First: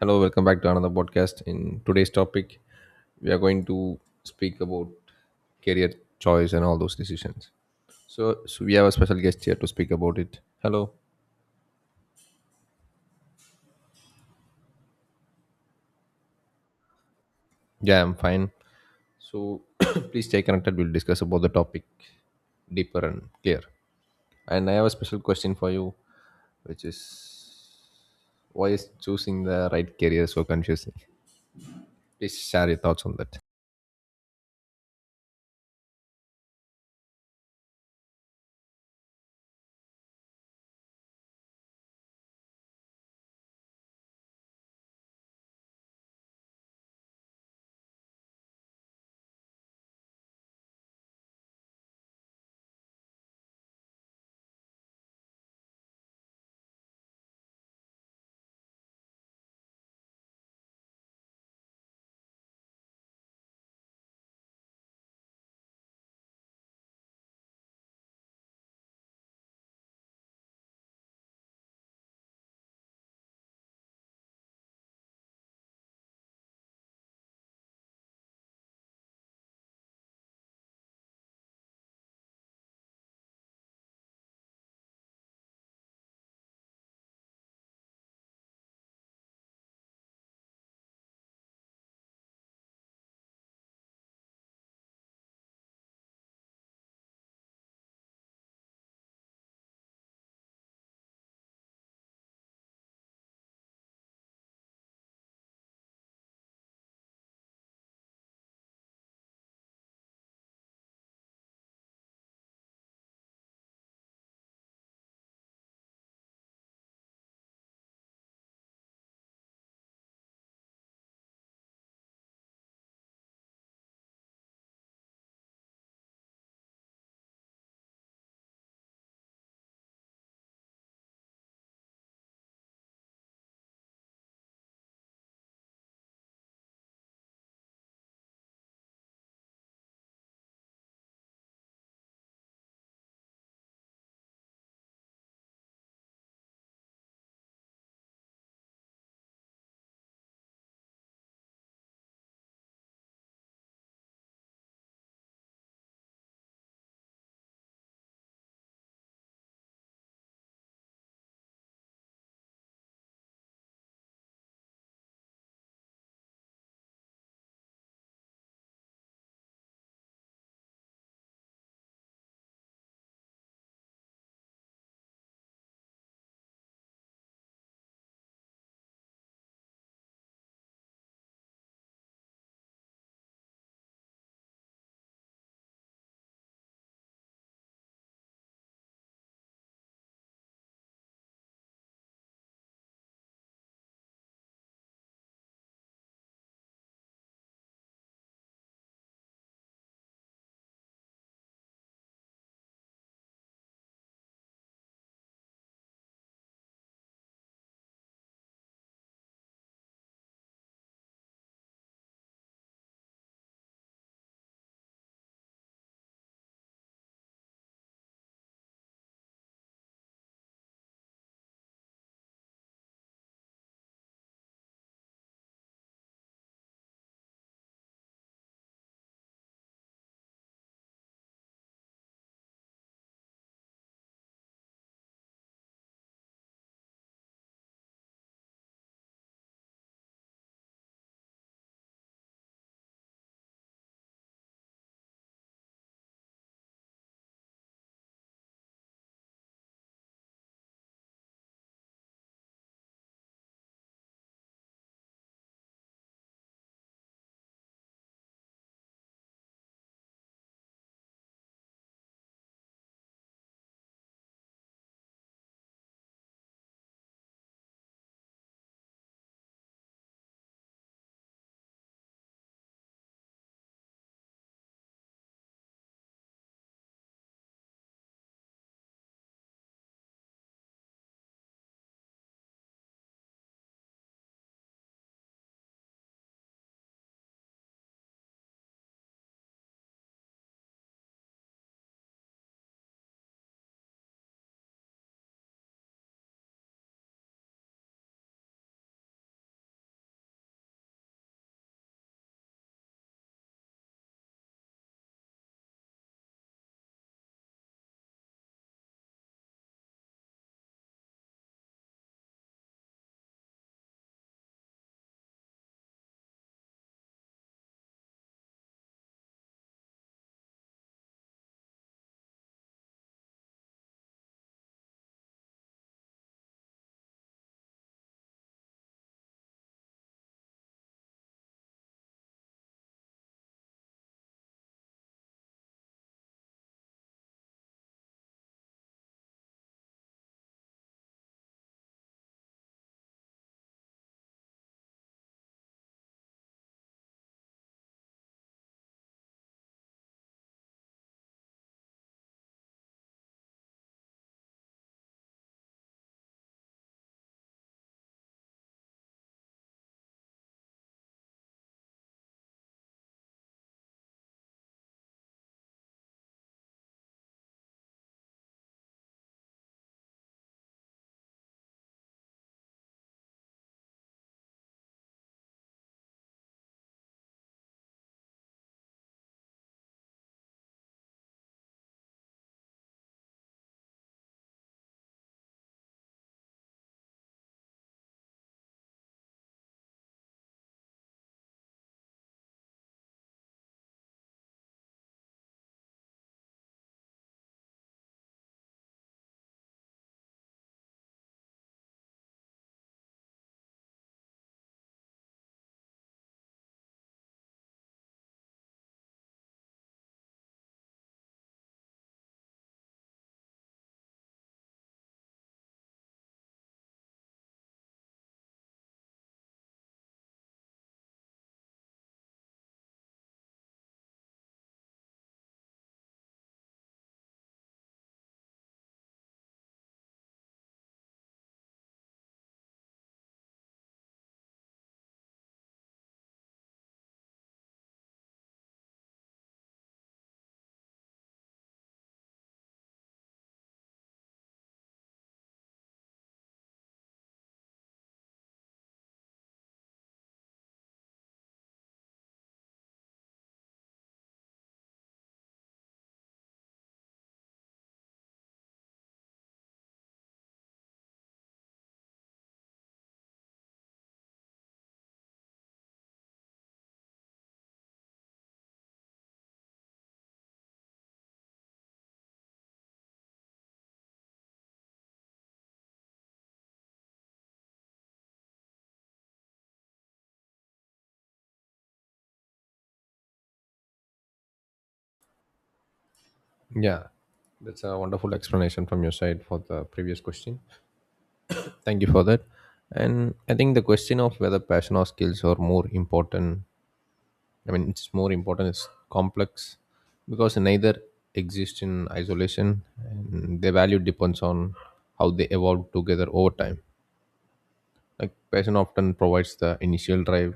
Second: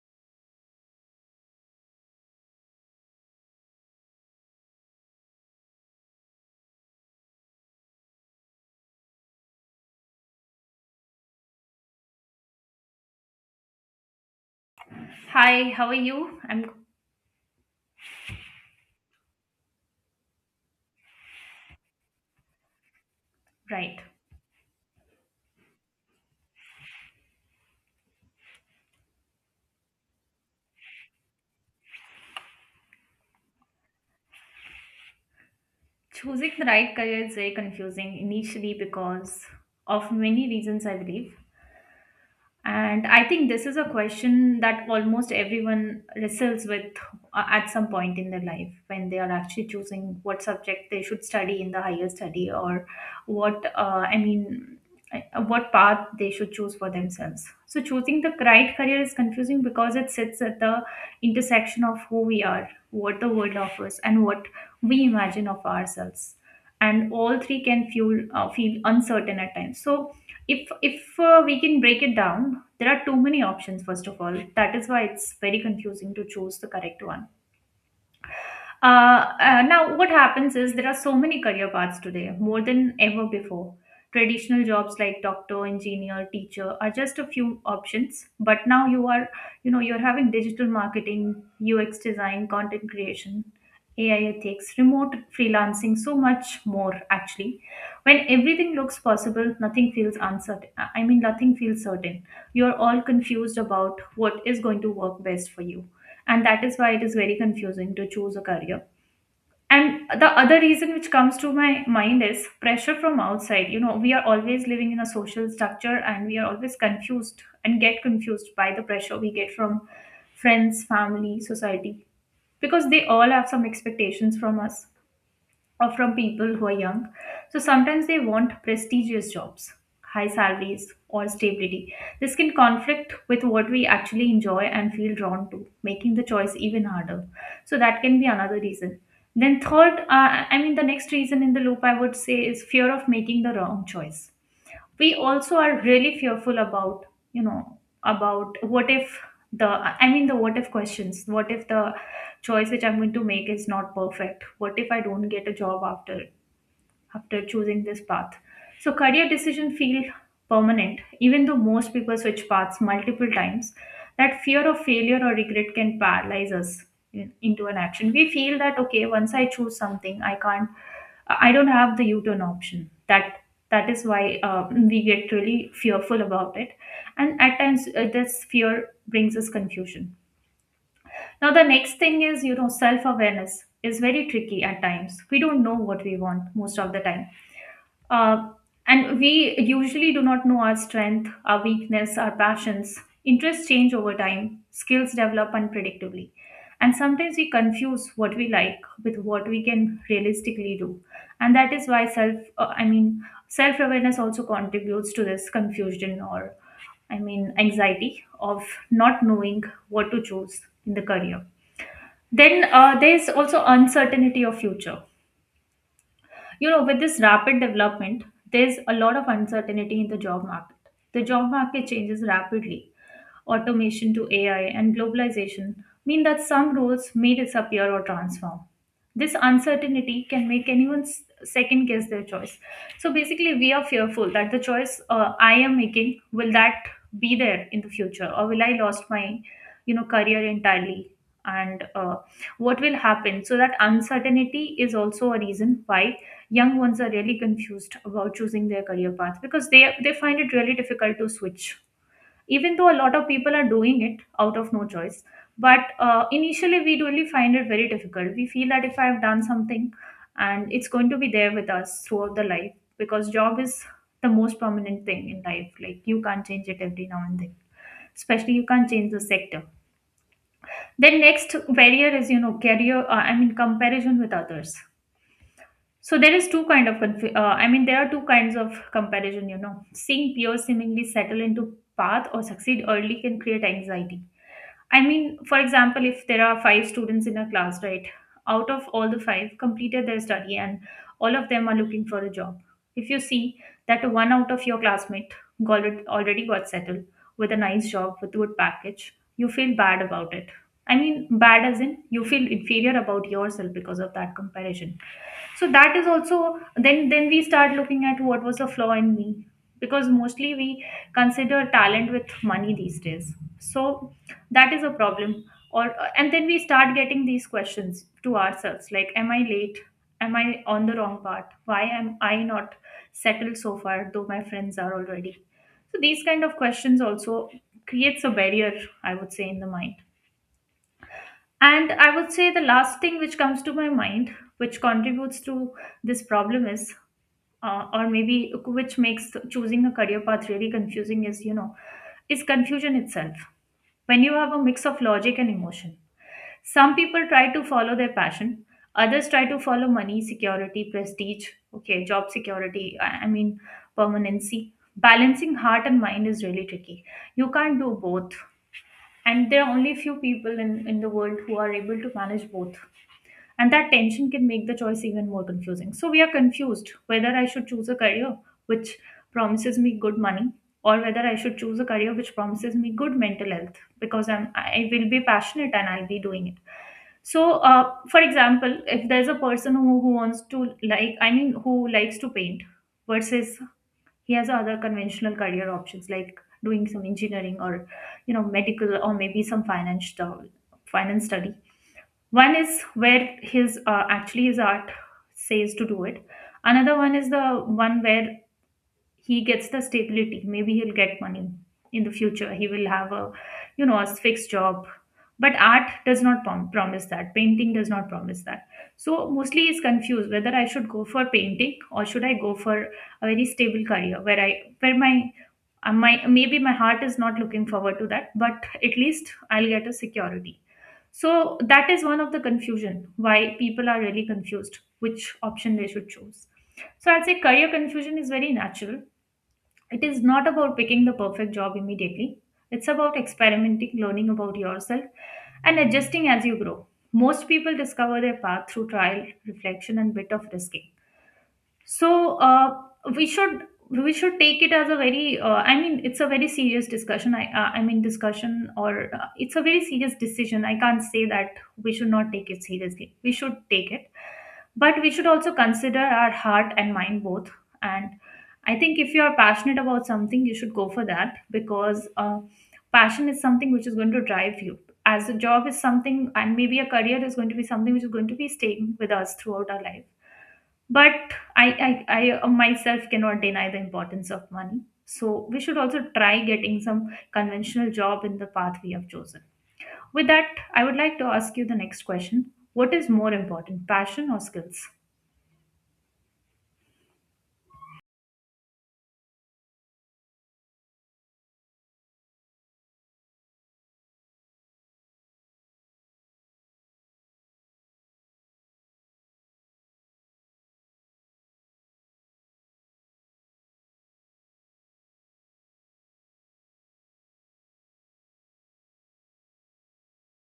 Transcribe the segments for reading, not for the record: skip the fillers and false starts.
Hello, welcome back to another podcast. In today's topic, we are going to speak about career choice and all those decisions. So we have a special guest here to speak about it. Hello. Hi, how are you? I'm Yeah, I'm fine. So, please stay connected. We'll discuss about the topic deeper and clear. Right. And I have a special question for you, which is why is choosing the right career so confusing? Please share your thoughts on that. Choosing the right career is very confusing initially because of many reasons, I believe. And I think this is a question that almost everyone wrestles with at some point in their life when they are actually choosing what subject they should study in the higher study or what, what path they should choose for themselves. So, choosing the right career is confusing because it sits at the intersection of who we are, what the world offers, and what we imagine of ourselves. And all three can feel uncertain at times. So, if we can break it down, there are too many options, first of all. That is why it's very confusing to choose the correct one. Now, what happens is there are so many career paths today, more than ever before. Traditional jobs like doctor, engineer, teacher are just a few options. But now you are, you know, you're having digital marketing, UX design, content creation, AI ethics, remote freelancing, so much more actually. When everything looks possible, nothing feels uncertain. I mean, nothing feels certain. You're all confused about what is going to work best for you. And that is why it is very confusing to choose a career, and the other reason which comes to my mind is pressure from outside. You know, we are always living in a social structure and we are always confused and get confused by the pressure we get from friends, family, society, because they all have some expectations from us or from people who are young. So sometimes they want prestigious jobs, high salaries, or stability. This can conflict with what we actually enjoy and feel drawn to, making the choice even harder. So that can be another reason. Then, third, the next reason in the loop I would say is fear of making the wrong choice. We also are really fearful about, you know, about what if, the I mean the what if questions, what if the choice which I'm going to make is not perfect, what if I don't get a job after choosing this path. So career decision feel permanent, even though most people switch paths multiple times. That fear of failure or regret can paralyze us into an action. We feel that okay, once I choose something, I don't have the U-turn option. That is why we get really fearful about it, and at times this fear brings us confusion. Now the next thing is, you know, self awareness is very tricky at times. We don't know what we want most of the time, uh, and we usually do not know our strength, our weakness, our passions. Interests change over time, skills develop unpredictably. And sometimes we confuse what we like with what we can realistically do. And that is why self awareness also contributes to this confusion or, I mean, anxiety of not knowing what to choose in the career. Then there's also uncertainty of future. You know, with this rapid development, there's a lot of uncertainty in the job market. The job market changes rapidly, automation to AI, and globalization mean that some roles may disappear or transform. This uncertainty can make anyone second guess their choice. So basically, we are fearful that the choice, I am making, will that be there in the future, or will I lost my, you know, career entirely? And what will happen? So that uncertainty is also a reason why young ones are really confused about choosing their career path, because they find it really difficult to switch, even though a lot of people are doing it out of no choice. But initially we really find it very difficult. We feel that if I have done something, and it's going to be there with us throughout the life, because job is the most permanent thing in life, like you can't change it every now and then, especially you can't change the sector. Then next barrier is, you know, career I mean comparison with others. So there is two kind of conf- I mean there are two kinds of comparison, you know, seeing peers seemingly settle into path or succeed early can create anxiety. I mean, for example, if there are five students in a class, right? Out of all, the five completed their study and all of them are looking for a job. If you see that one out of your classmate already got settled with a nice job, with good package, you feel bad about it. I mean, bad as in you feel inferior about yourself because of that comparison. So that is also, then we start looking at what was the flaw in me, because mostly we consider talent with money these days. So that is a problem, or and then we start getting these questions to ourselves like, am I late, am I on the wrong path, why am I not settled so far though my friends are already? So these kind of questions also creates a barrier, I would say, in the mind. And I would say the last thing which comes to my mind, which contributes to this problem, is or maybe which makes choosing a career path really confusing is, you know, is confusion itself. When you have a mix of logic and emotion, some people try to follow their passion, others try to follow money, security, prestige, okay, job security, permanency. Balancing heart and mind is really tricky. You can't do both. And there are only few people in the world who are able to manage both. And that tension can make the choice even more confusing. So we are confused whether I should choose a career which promises me good money, or whether I should choose a career which promises me good mental health because I will be passionate and I'll be doing it. So for example, if there's a person who wants to, who likes to paint versus he has other conventional career options like doing some engineering, or you know medical, or maybe some finance study. One is where his actually his art says to do it, another one is the one where he gets the stability, maybe he'll get money, in the future he will have a, you know, a fixed job, but art does not promise that, painting does not promise that. So mostly he's confused whether I should go for painting or should I go for a very stable career where I where my maybe my heart is not looking forward to that, but at least I'll get a security. So that is one of the confusion why people are really confused which option they should choose. So I'll say career confusion is very natural. It is not about picking the perfect job immediately. It's about experimenting, learning about yourself, and adjusting as you grow. Most people discover their path through trial, reflection, and bit of risk. So we should we should take it as a very I mean it's a very serious discussion I mean discussion or it's a very serious decision. I can't say that we should not take it seriously, we should take it, but we should also consider our heart and mind both. And I think if you are passionate about something you should go for that, because passion is something which is going to drive you, as a job is something, and maybe a career is going to be something which is going to be staying with us throughout our life. But I myself cannot deny the importance of money, so we should also try getting some conventional job in the path we have chosen. With that, I would like to ask you the next question: what is more important, passion or skills? Yeah, that's a wonderful explanation from your side for the previous question. Thank you for that. And I think the question of whether passion or skills are more important, I mean, it's more important, is complex because neither exist in isolation and their value depends on how they evolve together over time. Like, passion often provides the initial drive,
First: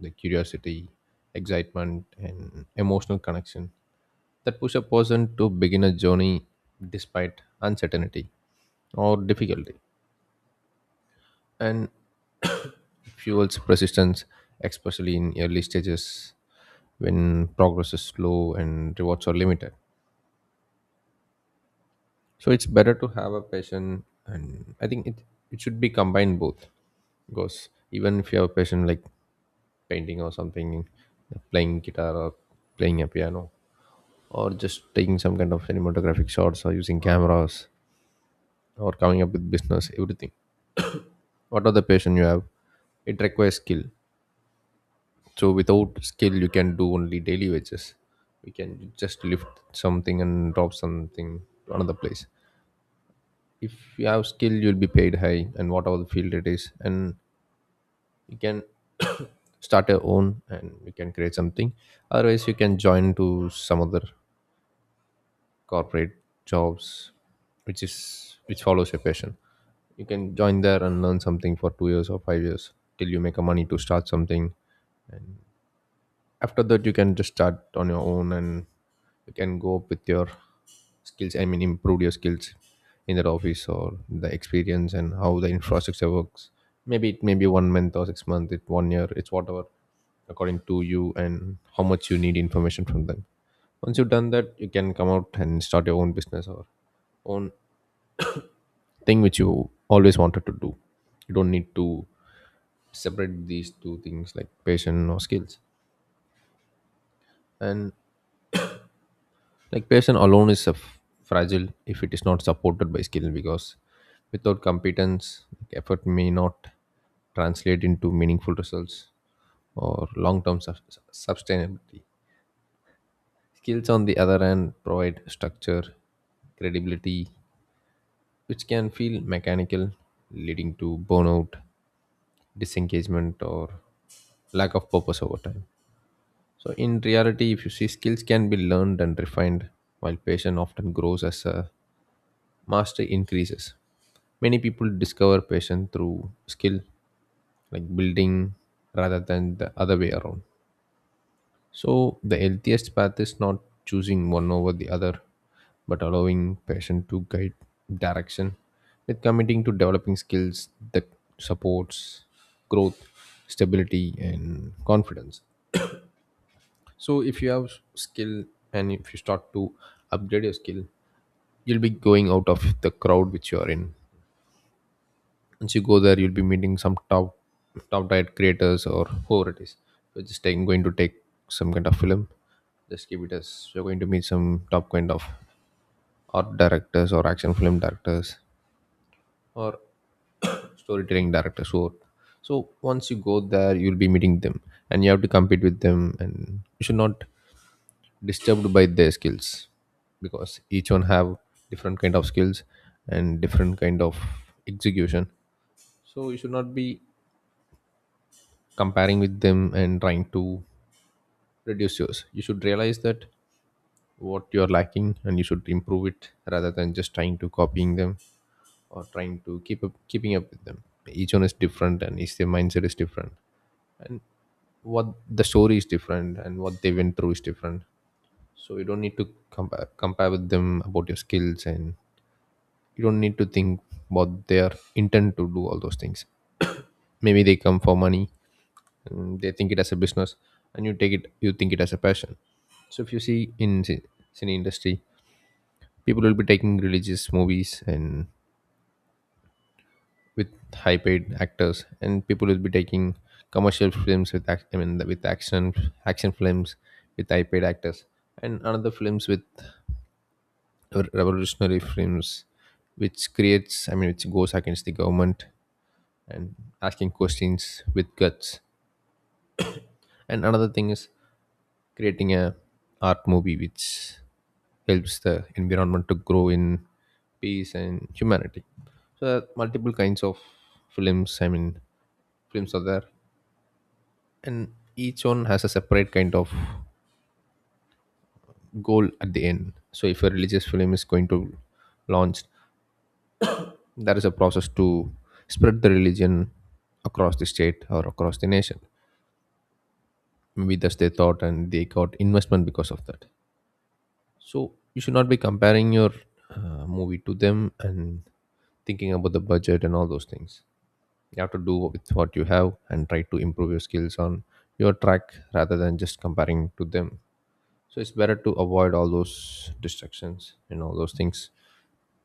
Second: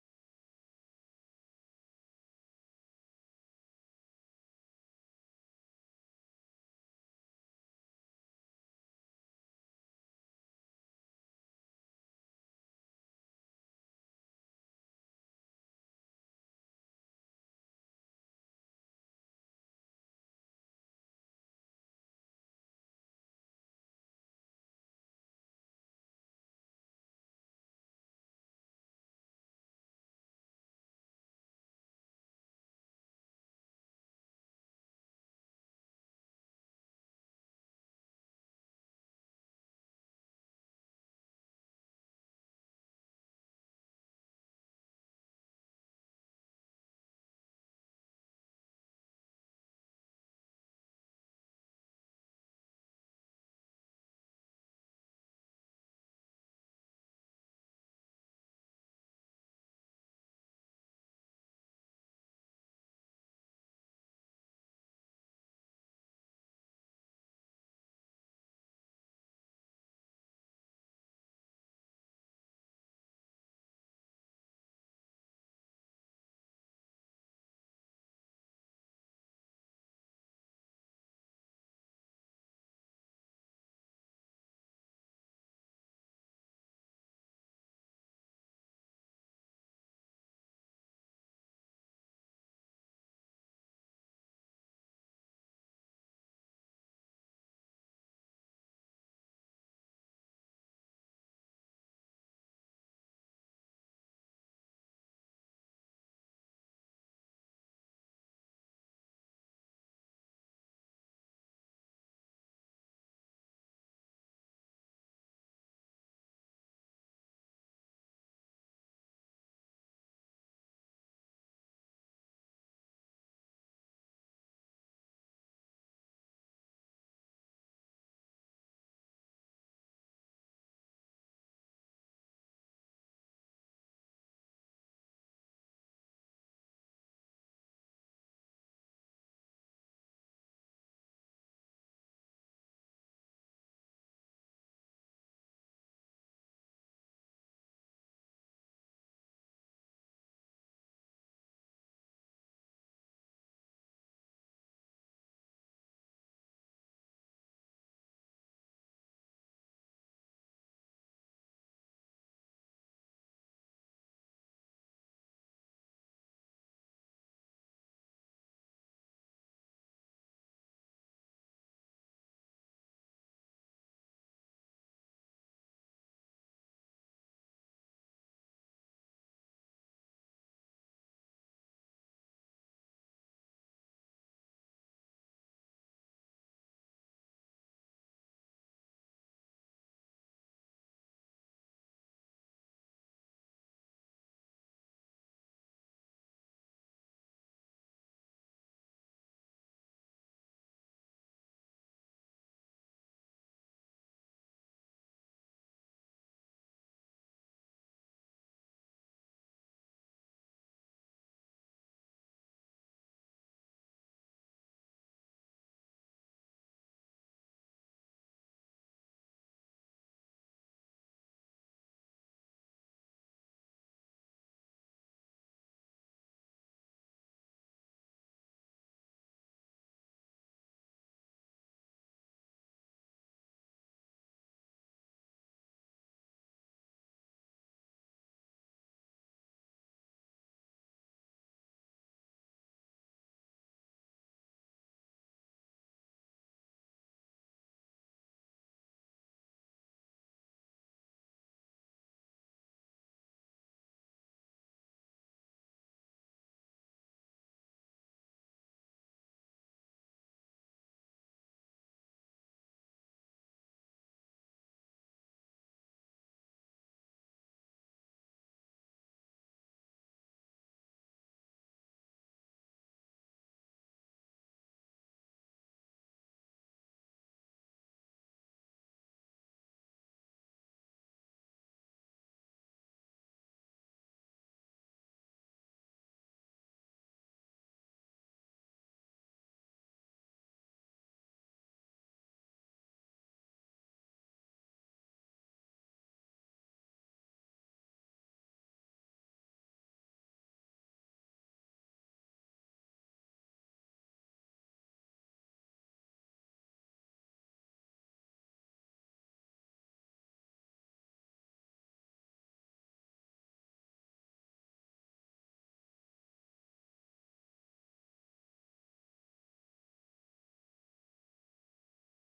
the curiosity, excitement, and emotional connection that push a person to begin a journey despite uncertainty or difficulty. And fuels persistence, especially in early stages when progress is slow and rewards are limited. So it's better to have a passion, and I think it should be combined both because even if you have a passion like painting or something, playing guitar or playing a piano, or just taking some kind of cinematographic shots or using cameras or coming up with business, everything, whatever the passion you have, it requires skill. So without skill, you can do only daily wages. We can just lift something and drop something to another place. If you have skill, you'll be paid high, and whatever the field it is, and you can start your own and you can create something. Otherwise, you can join to some other corporate jobs which is which follows your passion. You can join there and learn something for 2 years or 5 years till you make a money to start something. And after that, you can just start on your own and you can go up with your skills, I mean improve your skills, in that office or the experience and how the infrastructure works. Maybe it may be one month or 6 months, it one year, it's whatever, according to you and how much you need information from them. Once you've done that, you can come out and start your own business or own thing which you always wanted to do. You don't need to separate these two things like passion or skills. And like passion alone is a fragile if it is not supported by skill, because without competence, like, effort may not translate into meaningful results or long-term sustainability. Skills, on the other hand, provide structure, credibility, which can feel mechanical, leading to burnout, disengagement, or lack of purpose over time. So, in reality, if you see, skills can be learned and refined, while passion often grows as a mastery increases. Many people discover passion through skill, like building, rather than the other way around. So, the healthiest path is not choosing one over the other, but allowing passion to guide direction with committing to developing skills that supports growth, stability, and confidence. So, if you have skill and if you start to upgrade your skill, you'll be going out of the crowd which you are in. Once you go there, you'll be meeting some top diet creators or whoever it is. We're just going to take some kind of film, just keep it as you're going to meet some top kind of art directors or action film directors or storytelling directors who. So once you go there, you'll be meeting them and you have to compete with them and you should not disturbed by their skills, because each one have different kind of skills and different kind of execution. So you should not be comparing with them and trying to reduce yours. You should realize that what you're lacking and you should improve it rather than just trying to copying them or trying to keeping up with them. Each one is different and each their mindset is different. And what the story is different and what they went through is different. So you don't need to compare with them about your skills, and you don't need to think about their intent to do all those things. Maybe they come for money and they think it as a business, and you take it you think it as a passion. So if you see in cine industry, people will be taking religious movies and with high paid actors, and people will be taking commercial films with I mean with action films with high paid actors, and another films with revolutionary films which creates, I mean which goes against the government and asking questions with guts, and another thing is creating a art movie which helps the environment to grow in peace and humanity. So there are multiple kinds of films, I mean films are there, and each one has a separate kind of goal at the end. So if a religious film is going to launch, there is a process to spread the religion across the state or across the nation. Maybe that's their thought and they got investment because of that. So you should not be comparing your movie to them and thinking about the budget and all those things. You have to do with what you have and try to improve your skills on your track rather than just comparing to them. So it's better to avoid all those distractions and all those things,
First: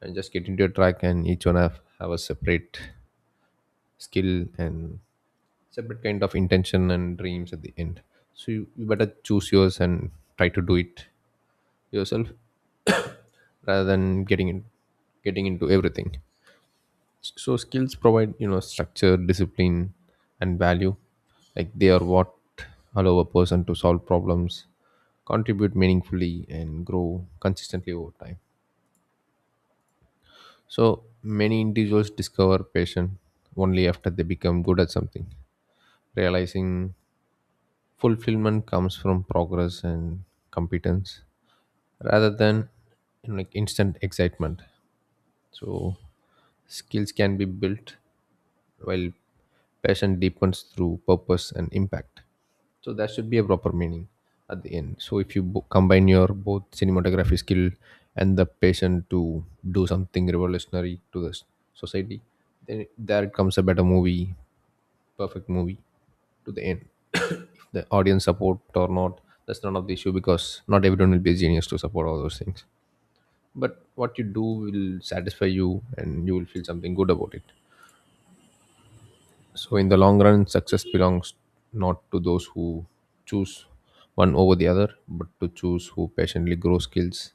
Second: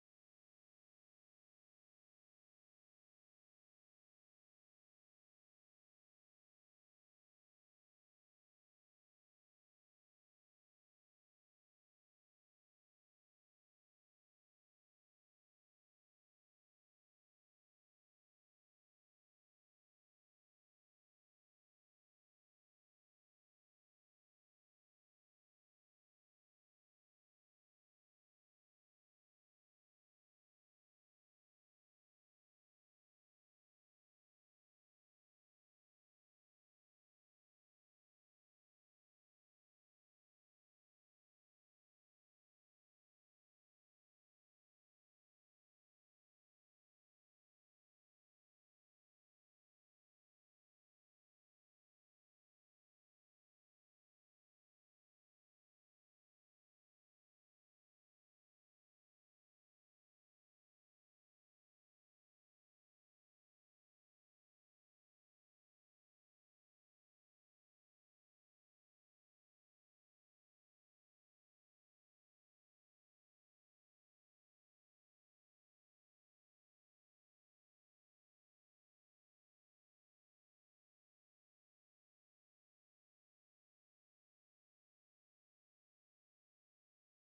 and just get into your track, and each one have a separate skill and separate kind of intention and dreams at the end. So you better choose yours and try to do it yourself rather than getting into everything. So skills provide, you know, structure, discipline, and value. Like they are what allow a person to solve problems, contribute meaningfully, and grow consistently over time. So many individuals discover passion only after they become good at something, realizing fulfillment comes from progress and competence rather than, you know, like instant excitement. So skills can be built, while passion deepens through purpose and impact. So that should be a proper meaning at the end. So if you combine your both cinematography skill and the passion to do something revolutionary to the society, then there comes a better movie, perfect movie, to the end. If the audience support or not, that's none of the issue because not everyone will be a genius to support all those things. But what you do will satisfy you and you will feel something good about it. So in the long run, success belongs not to those who choose one over the other, but to choose who patiently grow skills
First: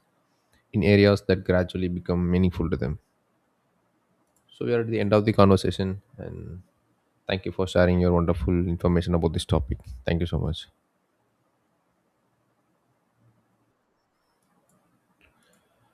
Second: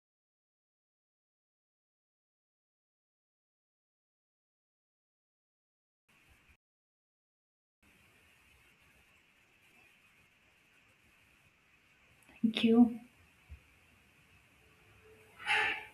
in areas that gradually become meaningful to them. So we are at the end of the conversation, and thank you for sharing your wonderful information about this topic. Thank you so much. Thank you.